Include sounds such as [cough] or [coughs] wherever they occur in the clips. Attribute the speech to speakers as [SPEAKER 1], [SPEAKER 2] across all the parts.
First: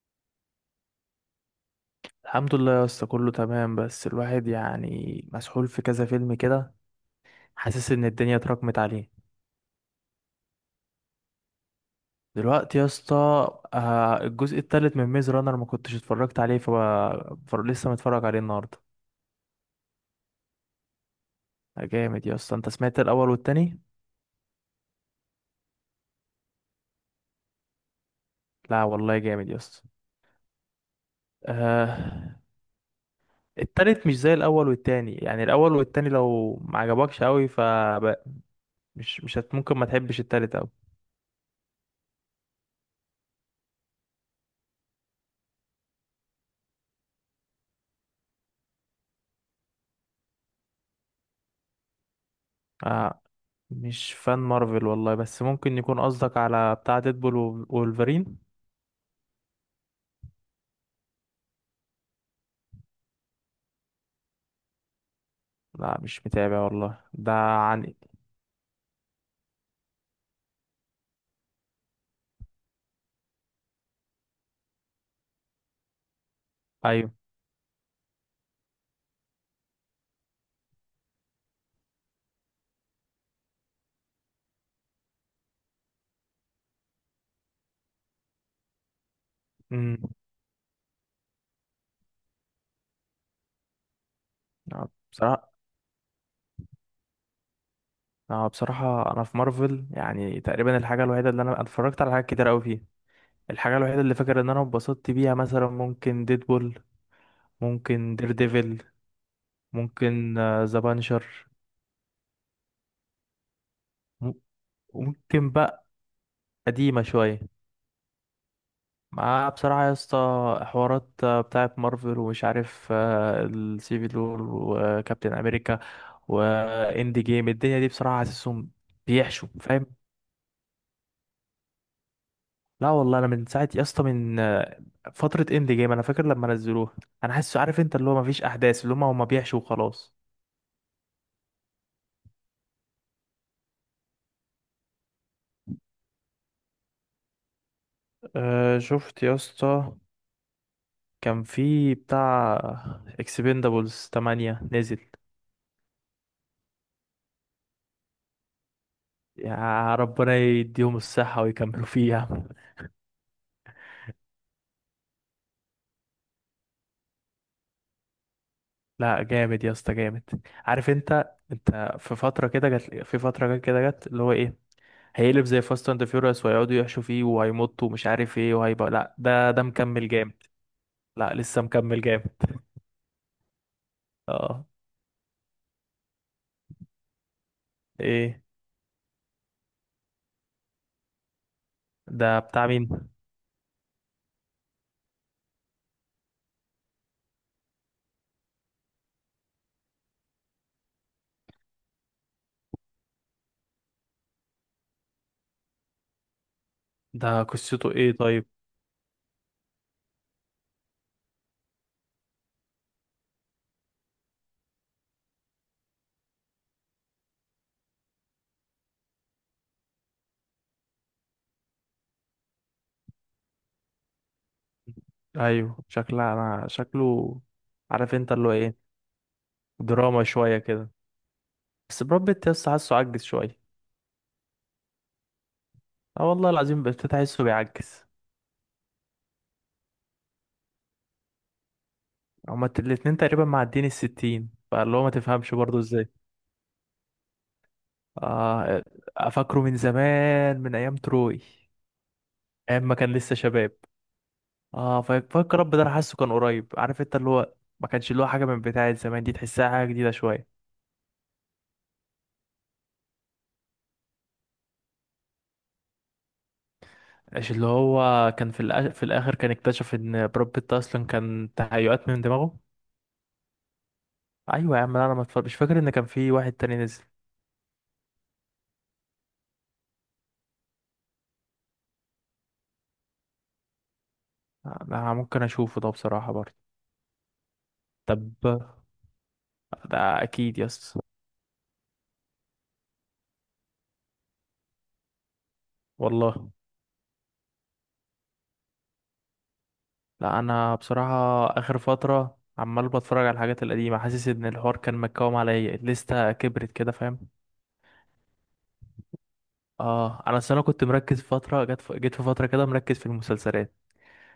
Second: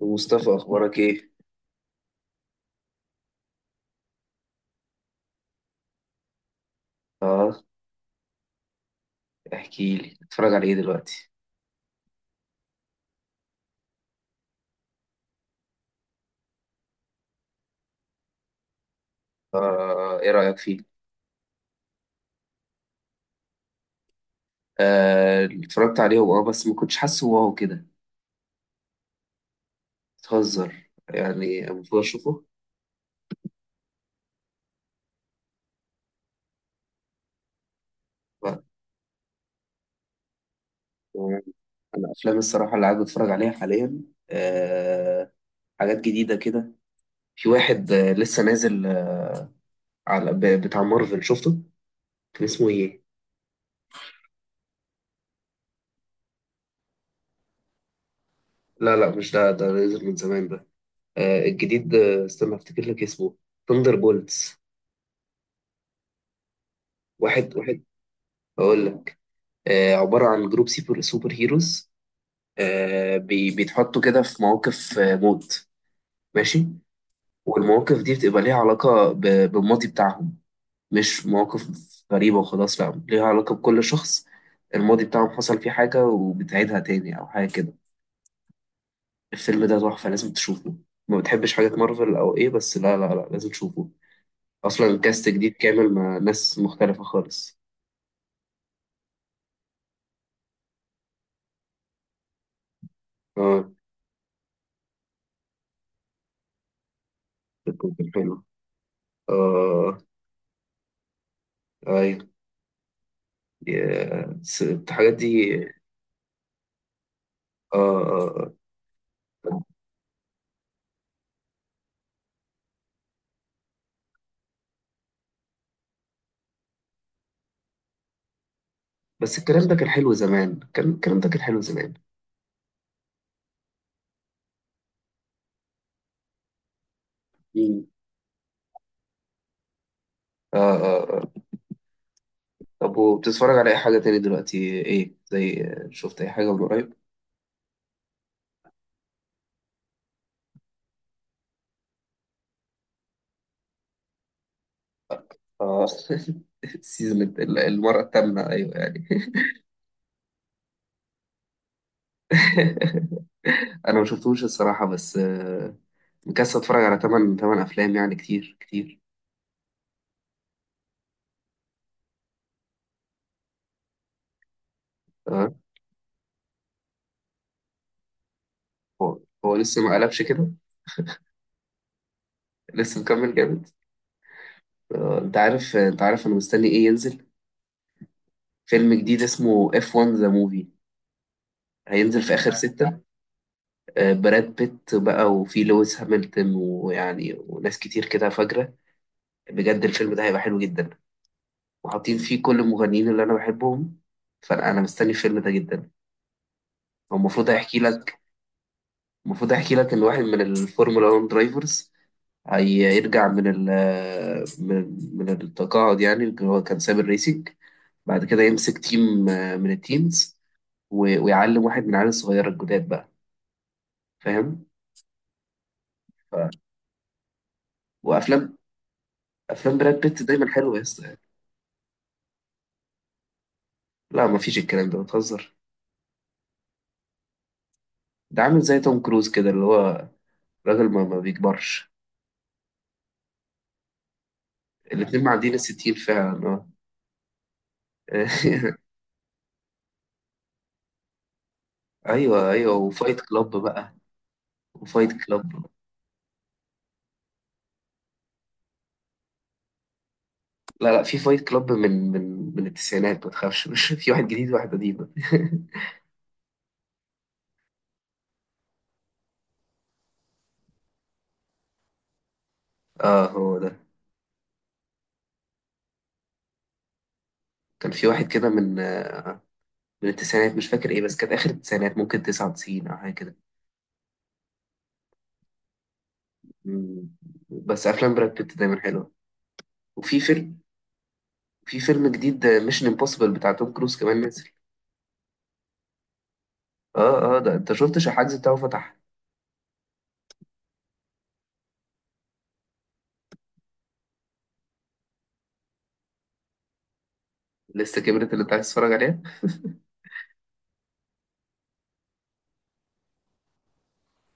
[SPEAKER 1] مصطفى، اخبارك ايه؟
[SPEAKER 2] الحمد لله يا اسطى، كله تمام. بس الواحد يعني مسحول في كذا فيلم كده،
[SPEAKER 1] اه،
[SPEAKER 2] حاسس ان الدنيا اتراكمت عليه.
[SPEAKER 1] احكي لي، اتفرج على ايه دلوقتي؟
[SPEAKER 2] دلوقتي يا اسطى، الجزء التالت من ميز رانر ما كنتش اتفرجت عليه، لسه متفرج عليه النهارده.
[SPEAKER 1] اه، ايه رايك فيه؟
[SPEAKER 2] جامد يا اسطى. انت سمعت الاول والتاني؟
[SPEAKER 1] آه، اتفرجت عليه، اه، بس ما كنتش حاسه واو كده.
[SPEAKER 2] لا والله جامد يا اسطى.
[SPEAKER 1] بتهزر يعني؟ المفروض
[SPEAKER 2] آه...
[SPEAKER 1] اشوفه.
[SPEAKER 2] التالت مش زي الاول والتاني. يعني الاول والتاني لو ما عجبكش قوي، ف
[SPEAKER 1] لا.
[SPEAKER 2] مش مش هت ممكن ما تحبش التالت أوي.
[SPEAKER 1] آه، انا افلام الصراحه اللي قاعد بتفرج عليها حاليا، آه حاجات جديده كده. في واحد لسه نازل، على بتاع مارفل شفته. كان اسمه ايه؟
[SPEAKER 2] آه مش فان مارفل والله، بس ممكن يكون قصدك على بتاع ديدبول وولفرين.
[SPEAKER 1] لا لا، مش ده، ده نازل من زمان ده. الجديد، استنى افتكر لك اسمه. ثاندر بولتس.
[SPEAKER 2] لا مش متابع والله ده
[SPEAKER 1] واحد واحد،
[SPEAKER 2] عن.
[SPEAKER 1] هقول لك. عبارة عن جروب سوبر سوبر هيروز، بيتحطوا كده في مواقف موت. ماشي.
[SPEAKER 2] ايوه.
[SPEAKER 1] والمواقف دي بتبقى ليها علاقة بالماضي بتاعهم، مش مواقف غريبة وخلاص، لا، ليها علاقة بكل شخص. الماضي بتاعهم حصل فيه حاجة وبتعيدها تاني أو حاجة كده. الفيلم ده
[SPEAKER 2] امم
[SPEAKER 1] تحفة، لازم تشوفه. ما بتحبش حاجات مارفل أو إيه؟ بس لا لا لا، لازم تشوفه. أصلا الكاست جديد
[SPEAKER 2] بصراحه،
[SPEAKER 1] كامل مع ناس مختلفة خالص.
[SPEAKER 2] بصراحه انا في مارفل يعني تقريبا الحاجه الوحيده اللي انا اتفرجت على حاجات كتير قوي فيه.
[SPEAKER 1] اه.
[SPEAKER 2] الحاجه الوحيده اللي فاكر ان انا اتبسطت بيها مثلا ممكن ديدبول،
[SPEAKER 1] بتكون
[SPEAKER 2] ممكن دير
[SPEAKER 1] حلو.
[SPEAKER 2] ديفل،
[SPEAKER 1] اه.
[SPEAKER 2] ممكن ذا بانشر،
[SPEAKER 1] ايوه. يا- الحاجات دي.
[SPEAKER 2] ممكن بقى قديمة شوية.
[SPEAKER 1] آه آه آه.
[SPEAKER 2] مع بصراحة يا اسطى، حوارات بتاعة مارفل ومش عارف، السيفل وور وكابتن أمريكا وإند جيم، الدنيا دي بصراحة حاسسهم
[SPEAKER 1] بس
[SPEAKER 2] بيحشوا،
[SPEAKER 1] الكلام ده
[SPEAKER 2] فاهم.
[SPEAKER 1] كان حلو زمان، كان الكلام ده كان حلو زمان.
[SPEAKER 2] لا والله، أنا من ساعة يا اسطى، من فترة إند جيم أنا فاكر لما نزلوها. أنا حاسس، عارف
[SPEAKER 1] مم.
[SPEAKER 2] أنت اللي هو مفيش أحداث، اللي هما بيحشوا وخلاص.
[SPEAKER 1] آه آه آه. طب، وبتتفرج على أي حاجة تاني دلوقتي؟ إيه زي، شفت أي حاجة من قريب؟
[SPEAKER 2] أه شفت يا اسطى، كان في بتاع اكسبندابلز 8 نزل.
[SPEAKER 1] آه. [laughs] السيزون المرة التامنة، أيوه يعني.
[SPEAKER 2] يا ربنا يديهم الصحة ويكملوا فيها.
[SPEAKER 1] [laughs] أنا ما شفتوش الصراحة، بس مكسل أتفرج على تمن تمن أفلام، يعني كتير كتير.
[SPEAKER 2] لا جامد يا اسطى، جامد. عارف انت في فترة كده جت، في فترة جت كده جت اللي هو ايه، هيقلب
[SPEAKER 1] آه
[SPEAKER 2] زي فاست اند فيوريوس ويقعدوا يحشوا فيه وهيمطوا ومش عارف ايه وهيبقى لا.
[SPEAKER 1] هو
[SPEAKER 2] ده
[SPEAKER 1] هو
[SPEAKER 2] ده
[SPEAKER 1] لسه ما
[SPEAKER 2] مكمل
[SPEAKER 1] قلبش
[SPEAKER 2] جامد.
[SPEAKER 1] كده.
[SPEAKER 2] لا لسه مكمل جامد.
[SPEAKER 1] لسه مكمل جامد.
[SPEAKER 2] اه.
[SPEAKER 1] أنت عارف أنا مستني إيه ينزل.
[SPEAKER 2] ايه؟
[SPEAKER 1] فيلم جديد اسمه F1 The Movie، هينزل في
[SPEAKER 2] ده
[SPEAKER 1] آخر
[SPEAKER 2] بتاع مين؟
[SPEAKER 1] ستة. براد بيت بقى وفي لويس هامilton ويعني وناس كتير كده فجرة. بجد الفيلم ده هيبقى حلو جدا، وحاطين فيه كل المغنيين اللي أنا بحبهم. فأنا مستني الفيلم ده جدا. هو
[SPEAKER 2] ده
[SPEAKER 1] المفروض هيحكي
[SPEAKER 2] قصته ايه
[SPEAKER 1] لك.
[SPEAKER 2] طيب؟
[SPEAKER 1] المفروض هيحكي لك إن واحد من الفورمولا 1 درايفرز هيرجع من ال من من التقاعد، يعني اللي هو كان ساب الريسنج، بعد كده يمسك تيم من التيمز، ويعلم واحد من العيال الصغيرة الجداد بقى. فاهم؟
[SPEAKER 2] ايوه، شكلها
[SPEAKER 1] ف-
[SPEAKER 2] انا شكله، عارف انت اللي هو
[SPEAKER 1] وأفلام
[SPEAKER 2] ايه.
[SPEAKER 1] أفلام براد بيت
[SPEAKER 2] دراما
[SPEAKER 1] دايما
[SPEAKER 2] شوية
[SPEAKER 1] حلوة يا
[SPEAKER 2] كده،
[SPEAKER 1] اسطى.
[SPEAKER 2] بس براد بيت يا اسطى حاسه عجز شوية.
[SPEAKER 1] لا، مفيش الكلام ده، بتهزر.
[SPEAKER 2] اه والله العظيم بقيت تحسه بيعجز.
[SPEAKER 1] ده عامل زي توم كروز كده، اللي هو راجل ما بيكبرش.
[SPEAKER 2] هما الاتنين تقريبا معديين الستين، فاللي هو ما
[SPEAKER 1] الاتنين معديين
[SPEAKER 2] تفهمش برضه
[SPEAKER 1] الستين
[SPEAKER 2] ازاي.
[SPEAKER 1] فعلا، اه.
[SPEAKER 2] اه. افكره من زمان من ايام تروي،
[SPEAKER 1] [laughs] ايوه ايوه،
[SPEAKER 2] ايام ما كان
[SPEAKER 1] وفايت
[SPEAKER 2] لسه
[SPEAKER 1] كلاب
[SPEAKER 2] شباب.
[SPEAKER 1] بقى.
[SPEAKER 2] اه
[SPEAKER 1] وفايت
[SPEAKER 2] فاك
[SPEAKER 1] كلاب.
[SPEAKER 2] رب، ده انا حاسه كان قريب، عارف انت اللي هو. ما كانش اللي هو حاجه من بتاعه زمان، دي تحسها حاجه جديده شويه.
[SPEAKER 1] لا لا، في فايت كلاب من من التسعينات، ما تخافش. [laughs] مش في واحد جديد وواحد قديم.
[SPEAKER 2] مش اللي هو كان في الاخر كان اكتشف ان براد بيت اصلا كان تهيؤات من دماغه.
[SPEAKER 1] [laughs] اه، هو ده.
[SPEAKER 2] ايوه يا عم. لا، انا ما اتفرج- مش فاكر ان كان في واحد تاني نزل.
[SPEAKER 1] كان في واحد كده من التسعينات، مش فاكر ايه، بس كانت اخر التسعينات، ممكن 99 او حاجه كده.
[SPEAKER 2] انا ممكن اشوفه ده بصراحه برضه.
[SPEAKER 1] مم. بس افلام براد بيت دايما
[SPEAKER 2] طب،
[SPEAKER 1] حلوه. وفي
[SPEAKER 2] ده
[SPEAKER 1] فيلم
[SPEAKER 2] اكيد يس.
[SPEAKER 1] في فيلم جديد ميشن امبوسيبل بتاع توم كروز كمان نازل.
[SPEAKER 2] والله.
[SPEAKER 1] اه اه، ده انت شفتش الحجز بتاعه فتح.
[SPEAKER 2] لا انا بصراحه اخر فتره عمال بتفرج على الحاجات القديمه، حاسس ان الحوار كان مكوم عليا، الليسته كبرت كده فاهم.
[SPEAKER 1] لسه كبرت اللي انت عايز تتفرج عليه.
[SPEAKER 2] اه، انا أصل انا كنت مركز فتره جت، جيت في فتره كده مركز في المسلسلات،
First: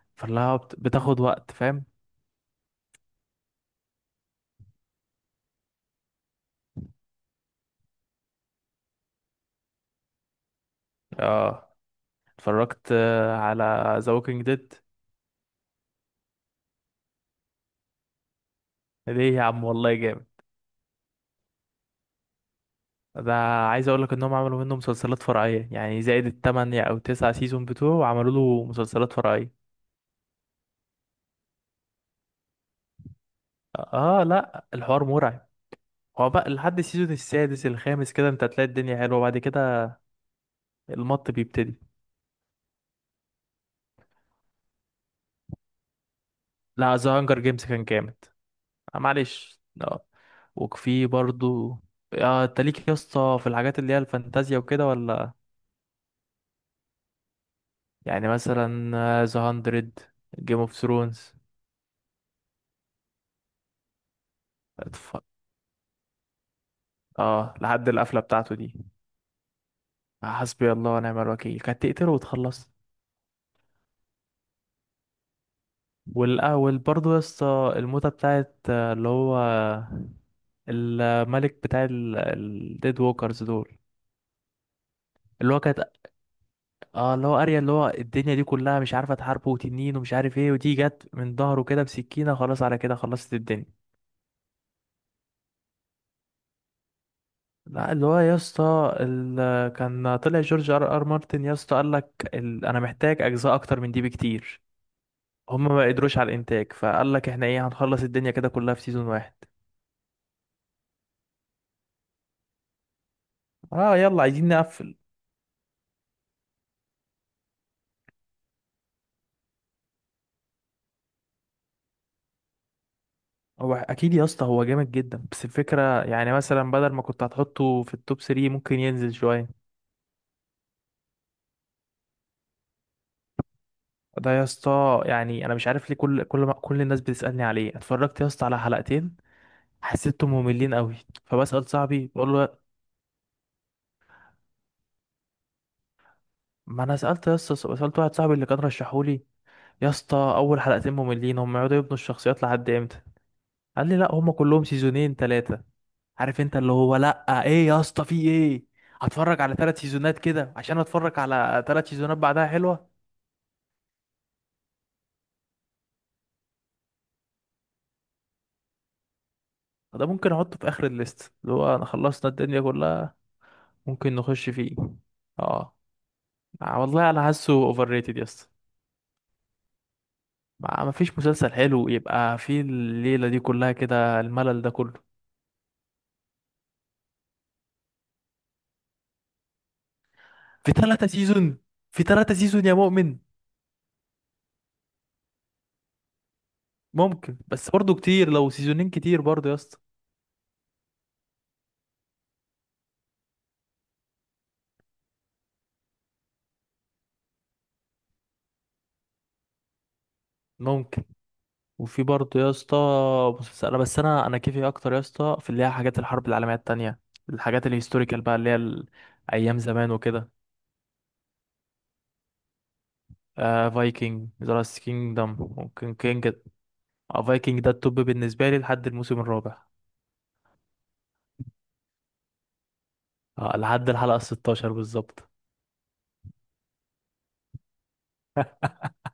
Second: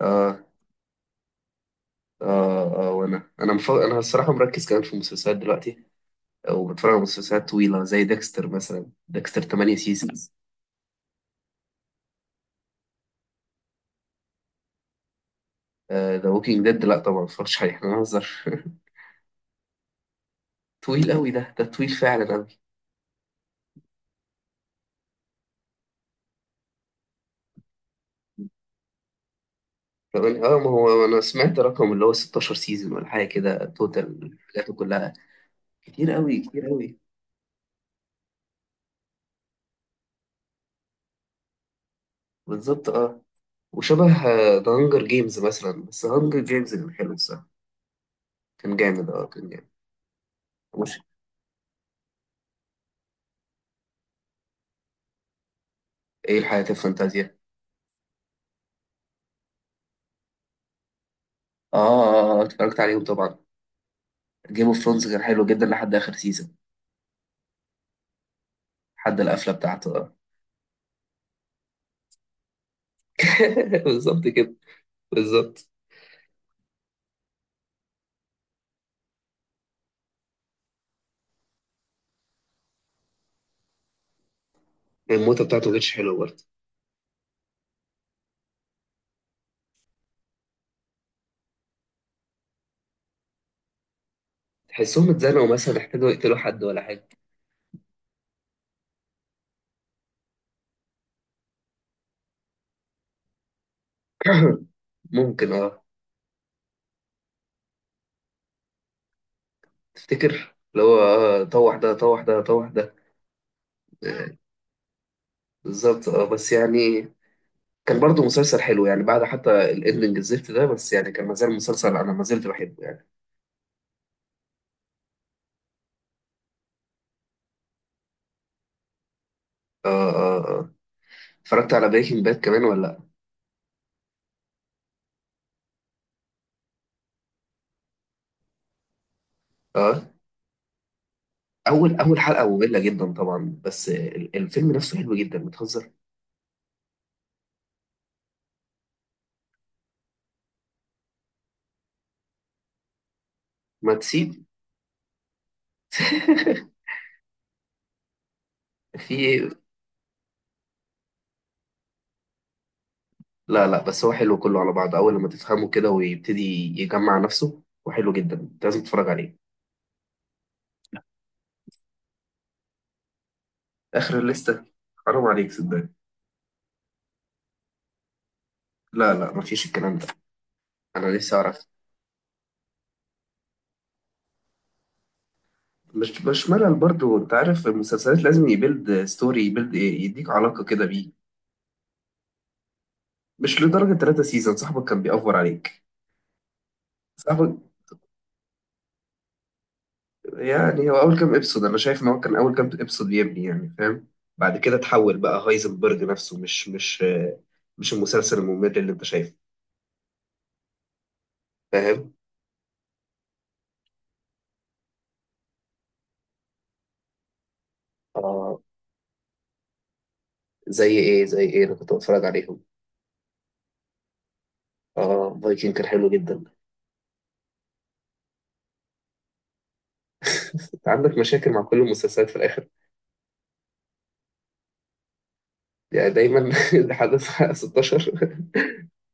[SPEAKER 1] اه
[SPEAKER 2] فاللي بتاخد وقت فاهم.
[SPEAKER 1] اه اه، وانا انا الصراحه مركز كمان في المسلسلات دلوقتي، وبتفرج على مسلسلات طويله زي ديكستر مثلا، ديكستر 8 سيزونز.
[SPEAKER 2] اه اتفرجت على ذا ووكينج ديد.
[SPEAKER 1] ذا ووكينج ديد لا طبعا، ما اتفرجتش عليه، احنا بنهزر. [laughs]
[SPEAKER 2] ليه يا عم والله جامد.
[SPEAKER 1] طويل قوي ده طويل فعلا قوي.
[SPEAKER 2] ده عايز اقول لك انهم عملوا منه مسلسلات فرعيه، يعني زائد التمانية او تسعة سيزون بتوعه عملوا له مسلسلات فرعيه.
[SPEAKER 1] اه، ما هو انا سمعت رقم اللي هو 16 سيزون ولا حاجه كده،
[SPEAKER 2] اه
[SPEAKER 1] توتال
[SPEAKER 2] لا
[SPEAKER 1] حاجاته
[SPEAKER 2] الحوار
[SPEAKER 1] كلها،
[SPEAKER 2] مرعب.
[SPEAKER 1] كتير
[SPEAKER 2] هو
[SPEAKER 1] قوي
[SPEAKER 2] بقى
[SPEAKER 1] كتير
[SPEAKER 2] لحد
[SPEAKER 1] قوي.
[SPEAKER 2] السيزون السادس الخامس كده انت هتلاقي الدنيا حلوه، بعد كده المط بيبتدي.
[SPEAKER 1] بالظبط، اه. وشبه ذا هانجر جيمز مثلا، بس هانجر جيمز كان
[SPEAKER 2] لا
[SPEAKER 1] حلو
[SPEAKER 2] ذا هانجر
[SPEAKER 1] الصراحه.
[SPEAKER 2] جيمز كان جامد.
[SPEAKER 1] كان جامد، اه، كان
[SPEAKER 2] معلش
[SPEAKER 1] جامد.
[SPEAKER 2] اه.
[SPEAKER 1] مش،
[SPEAKER 2] وفي برضو. اه انت ليك يا اسطى في الحاجات اللي هي الفانتازيا وكده ولا؟
[SPEAKER 1] ايه الحياة الفانتازيا؟
[SPEAKER 2] يعني مثلا ذا هاندرد، جيم اوف ثرونز.
[SPEAKER 1] اه، اتفرجت عليهم طبعا. جيم اوف ثرونز كان حلو جدا لحد اخر سيزون.
[SPEAKER 2] اه لحد القفله بتاعته دي،
[SPEAKER 1] لحد القفله بتاعته. آه.
[SPEAKER 2] حسبي الله ونعم الوكيل، كانت تقتله وتخلص.
[SPEAKER 1] [laughs] بالظبط كده. بالظبط.
[SPEAKER 2] والاول برضو يا اسطى، الموتة بتاعت اللي هو الملك بتاع الديد ووكرز دول،
[SPEAKER 1] الموتة
[SPEAKER 2] اللي هو
[SPEAKER 1] بتاعته ما
[SPEAKER 2] كانت،
[SPEAKER 1] كانتش حلوه برضه.
[SPEAKER 2] اه اللي هو اريا اللي هو الدنيا دي كلها مش عارفه تحاربه وتنين ومش عارف ايه، ودي جت من ظهره كده بسكينه، خلاص على كده خلصت الدنيا.
[SPEAKER 1] تحسهم اتزنقوا، مثلا احتاجوا يقتلوا حد ولا حاجه.
[SPEAKER 2] لا اللي هو يا اسطى، كان طلع جورج ار ار مارتن يا اسطى قال لك، انا محتاج اجزاء اكتر من دي بكتير.
[SPEAKER 1] [coughs] [clears throat] ممكن،
[SPEAKER 2] هما
[SPEAKER 1] اه.
[SPEAKER 2] ما قدروش على الانتاج، فقال لك احنا ايه، هنخلص الدنيا كده كلها في سيزون واحد.
[SPEAKER 1] تفتكر اللي هو، اه، طوح ده طوح ده طوح ده.
[SPEAKER 2] اه يلا
[SPEAKER 1] آه،
[SPEAKER 2] عايزين نقفل.
[SPEAKER 1] بالظبط، اه، بس يعني كان برضه مسلسل حلو، يعني بعد حتى الاندنج الزفت ده، بس يعني كان مازال مسلسل، انا ما زلت بحبه يعني.
[SPEAKER 2] هو اكيد يا اسطى، هو جامد جدا، بس الفكره يعني مثلا بدل ما كنت هتحطه في التوب 3، ممكن ينزل شويه.
[SPEAKER 1] اه اه اه، اتفرجت على بريكنج باد كمان ولا لأ؟
[SPEAKER 2] ده يا اسطى، يعني انا مش عارف ليه كل ما كل الناس بتسالني عليه، اتفرجت يا اسطى على حلقتين،
[SPEAKER 1] آه.
[SPEAKER 2] حسيتهم مملين قوي. فبسال
[SPEAKER 1] اول
[SPEAKER 2] صاحبي
[SPEAKER 1] اول
[SPEAKER 2] بقول
[SPEAKER 1] حلقه
[SPEAKER 2] له،
[SPEAKER 1] ممله جدا طبعا، بس الفيلم نفسه حلو جدا، بتهزر.
[SPEAKER 2] ما انا سالت يا اسطى، سالت واحد صاحبي اللي كان رشحولي، يا اسطى اول حلقتين مملين، هم يقعدوا يبنوا الشخصيات لحد امتى؟ قال
[SPEAKER 1] ما
[SPEAKER 2] لي لا هم
[SPEAKER 1] تسيب.
[SPEAKER 2] كلهم سيزونين ثلاثه. عارف انت
[SPEAKER 1] [laughs]
[SPEAKER 2] اللي هو، لا ايه يا اسطى في ايه،
[SPEAKER 1] في
[SPEAKER 2] هتفرج على
[SPEAKER 1] إيه؟
[SPEAKER 2] ثلاث سيزونات كده عشان اتفرج على ثلاث سيزونات بعدها حلوه؟
[SPEAKER 1] لا لا، بس هو حلو كله على بعضه، اول لما تفهمه كده ويبتدي يجمع نفسه، وحلو جدا، انت لازم تتفرج عليه.
[SPEAKER 2] ده ممكن احطه في اخر الليست اللي هو انا خلصنا الدنيا كلها، ممكن
[SPEAKER 1] اخر
[SPEAKER 2] نخش
[SPEAKER 1] الليسته؟
[SPEAKER 2] فيه.
[SPEAKER 1] حرام عليك،
[SPEAKER 2] اه.
[SPEAKER 1] صدقني.
[SPEAKER 2] والله انا حاسه اوفر ريتد يا اسطى.
[SPEAKER 1] لا لا، مفيش الكلام ده.
[SPEAKER 2] ما
[SPEAKER 1] انا
[SPEAKER 2] فيش
[SPEAKER 1] نفسي
[SPEAKER 2] مسلسل
[SPEAKER 1] اعرف.
[SPEAKER 2] حلو يبقى فيه الليله دي كلها كده الملل ده كله.
[SPEAKER 1] مش ملل برضه، انت عارف المسلسلات لازم يبيلد ستوري، يبيلد يديك علاقه
[SPEAKER 2] في
[SPEAKER 1] كده
[SPEAKER 2] ثلاثة
[SPEAKER 1] بيه.
[SPEAKER 2] سيزون، في ثلاثة سيزون يا مؤمن.
[SPEAKER 1] مش لدرجه ثلاثة سيزون صاحبك كان بيأفور عليك.
[SPEAKER 2] ممكن،
[SPEAKER 1] صاحبك،
[SPEAKER 2] بس برضو كتير، لو سيزونين كتير برضو يا اسطى.
[SPEAKER 1] يعني هو اول كام ابسود، انا شايف ان هو كان اول كام ابسود يبني، يعني فاهم؟ بعد كده تحول بقى هايزنبرج نفسه، مش المسلسل الممل اللي انت شايفه.
[SPEAKER 2] ممكن. وفي
[SPEAKER 1] فاهم.
[SPEAKER 2] برضو يا اسطى مسلسل، بس انا كيفي اكتر يا اسطى في اللي هي حاجات الحرب العالميه التانية، الحاجات الهيستوريكال بقى، اللي هي
[SPEAKER 1] اه،
[SPEAKER 2] ايام زمان وكده.
[SPEAKER 1] زي ايه انا كنت بتفرج عليهم.
[SPEAKER 2] فايكنج، ذا لاست كينجدم،
[SPEAKER 1] اه، فايكنج كان
[SPEAKER 2] ممكن
[SPEAKER 1] حلو
[SPEAKER 2] كينج.
[SPEAKER 1] جدا.
[SPEAKER 2] فايكنج ده التوب بالنسبه لي لحد الموسم الرابع،
[SPEAKER 1] [laughs] انت عندك مشاكل مع كل المسلسلات في الاخر،
[SPEAKER 2] لحد الحلقة 16 بالظبط.
[SPEAKER 1] يعني دايما. [laughs] لحد الساعه 16.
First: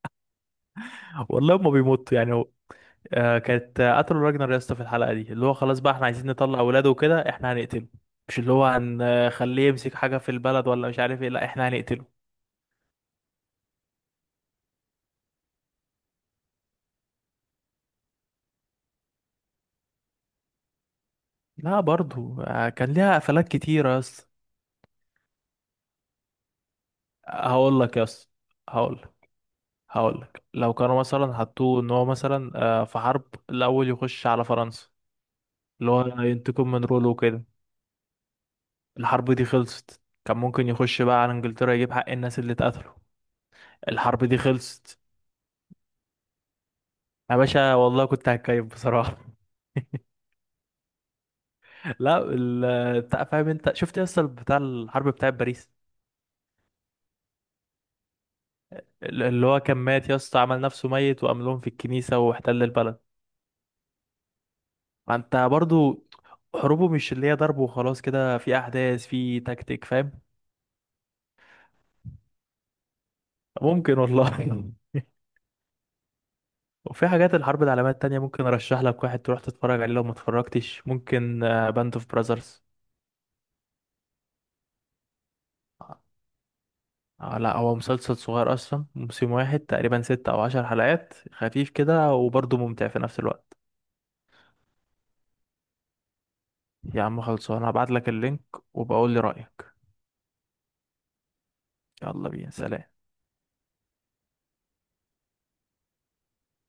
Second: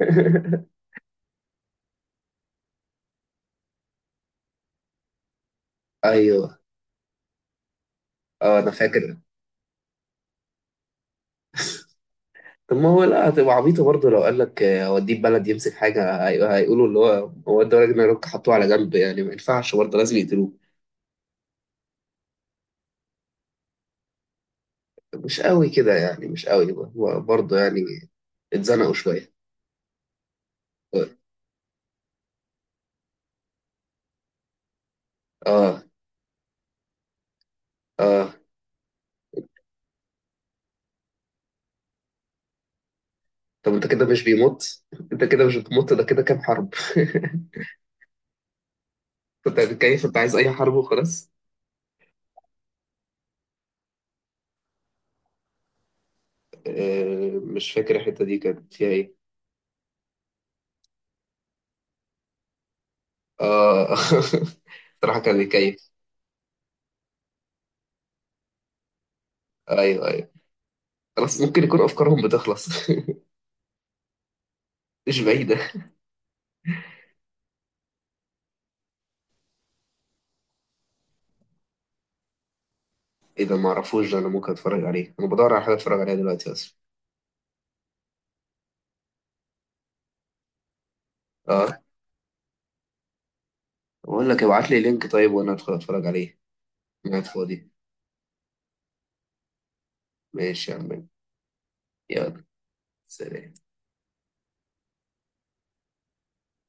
[SPEAKER 1] [laughs]
[SPEAKER 2] والله هما بيموتوا يعني، هو آه كانت آه، قتلوا راجنر يا اسطى في الحلقة دي، اللي هو خلاص بقى احنا عايزين نطلع
[SPEAKER 1] ايوه،
[SPEAKER 2] اولاده وكده احنا هنقتله. مش اللي
[SPEAKER 1] اه
[SPEAKER 2] هو
[SPEAKER 1] انا فاكر.
[SPEAKER 2] هنخليه يمسك حاجة في البلد ولا مش عارف ايه، لا احنا هنقتله.
[SPEAKER 1] طب ما هو لا، هتبقى عبيطة برضه لو قال لك اوديه بلد يمسك حاجة، هيقولوا اللي هو ادى راجل نيرويورك حطوه على جنب، يعني ما ينفعش، برضه لازم يقتلوه.
[SPEAKER 2] لا برضو، كان ليها قفلات كتيرة يا اسطى.
[SPEAKER 1] مش قوي كده يعني، مش قوي هو برضه
[SPEAKER 2] هقول
[SPEAKER 1] يعني.
[SPEAKER 2] لك يا اسطى.
[SPEAKER 1] اتزنقوا
[SPEAKER 2] هقول لك.
[SPEAKER 1] شوية.
[SPEAKER 2] هقول لك، لو كانوا مثلا حطوه ان هو مثلا في حرب الاول يخش على فرنسا،
[SPEAKER 1] اه
[SPEAKER 2] اللي هو ينتقم من رولو وكده،
[SPEAKER 1] اه.
[SPEAKER 2] الحرب دي خلصت كان ممكن يخش بقى على انجلترا يجيب حق الناس اللي اتقتلوا.
[SPEAKER 1] طب انت كده مش
[SPEAKER 2] الحرب دي
[SPEAKER 1] بيموت؟
[SPEAKER 2] خلصت.
[SPEAKER 1] انت كده مش بتموت، ده كده كام حرب.
[SPEAKER 2] يا باشا والله كنت هتكيف بصراحة.
[SPEAKER 1] [laughs] انت كيف، انت عايز اي حرب وخلاص.
[SPEAKER 2] [laughs] لا فاهم، انت شفت يا اسطى بتاع الحرب بتاع باريس،
[SPEAKER 1] مش فاكر الحتة دي كانت فيها ايه.
[SPEAKER 2] اللي هو كان مات يا اسطى عمل نفسه ميت، وقام لهم في الكنيسة واحتل البلد.
[SPEAKER 1] اه. [laughs] صراحة
[SPEAKER 2] فانت
[SPEAKER 1] كان بيكيف.
[SPEAKER 2] برضو حروبه مش اللي هي ضرب وخلاص كده، في احداث، في تكتيك
[SPEAKER 1] ايوه
[SPEAKER 2] فاهم.
[SPEAKER 1] ايوه، خلاص ممكن يكون افكارهم بتخلص.
[SPEAKER 2] ممكن والله.
[SPEAKER 1] [laughs] مش بعيدة.
[SPEAKER 2] [laughs] وفي حاجات الحرب العالمية التانية ممكن ارشح لك واحد تروح تتفرج عليه لو ما اتفرجتش، ممكن باند اوف براذرز.
[SPEAKER 1] ايه ده؟ ما اعرفوش ده، انا ممكن اتفرج عليه، انا بدور على حاجه اتفرج عليها دلوقتي اصلا.
[SPEAKER 2] لا هو مسلسل صغير اصلا، موسم واحد تقريبا ستة او عشر حلقات، خفيف
[SPEAKER 1] اه،
[SPEAKER 2] كده وبرضه ممتع في نفس الوقت.
[SPEAKER 1] بقول لك ابعت لي لينك طيب، وانا ادخل اتفرج عليه.
[SPEAKER 2] يا
[SPEAKER 1] انا
[SPEAKER 2] عم
[SPEAKER 1] قاعد
[SPEAKER 2] خلصوا، انا
[SPEAKER 1] فاضي.
[SPEAKER 2] هبعت لك اللينك، وبقول لي رأيك.
[SPEAKER 1] ماشي يا عم،
[SPEAKER 2] يلا
[SPEAKER 1] يلا،
[SPEAKER 2] بينا، سلام.
[SPEAKER 1] سلام.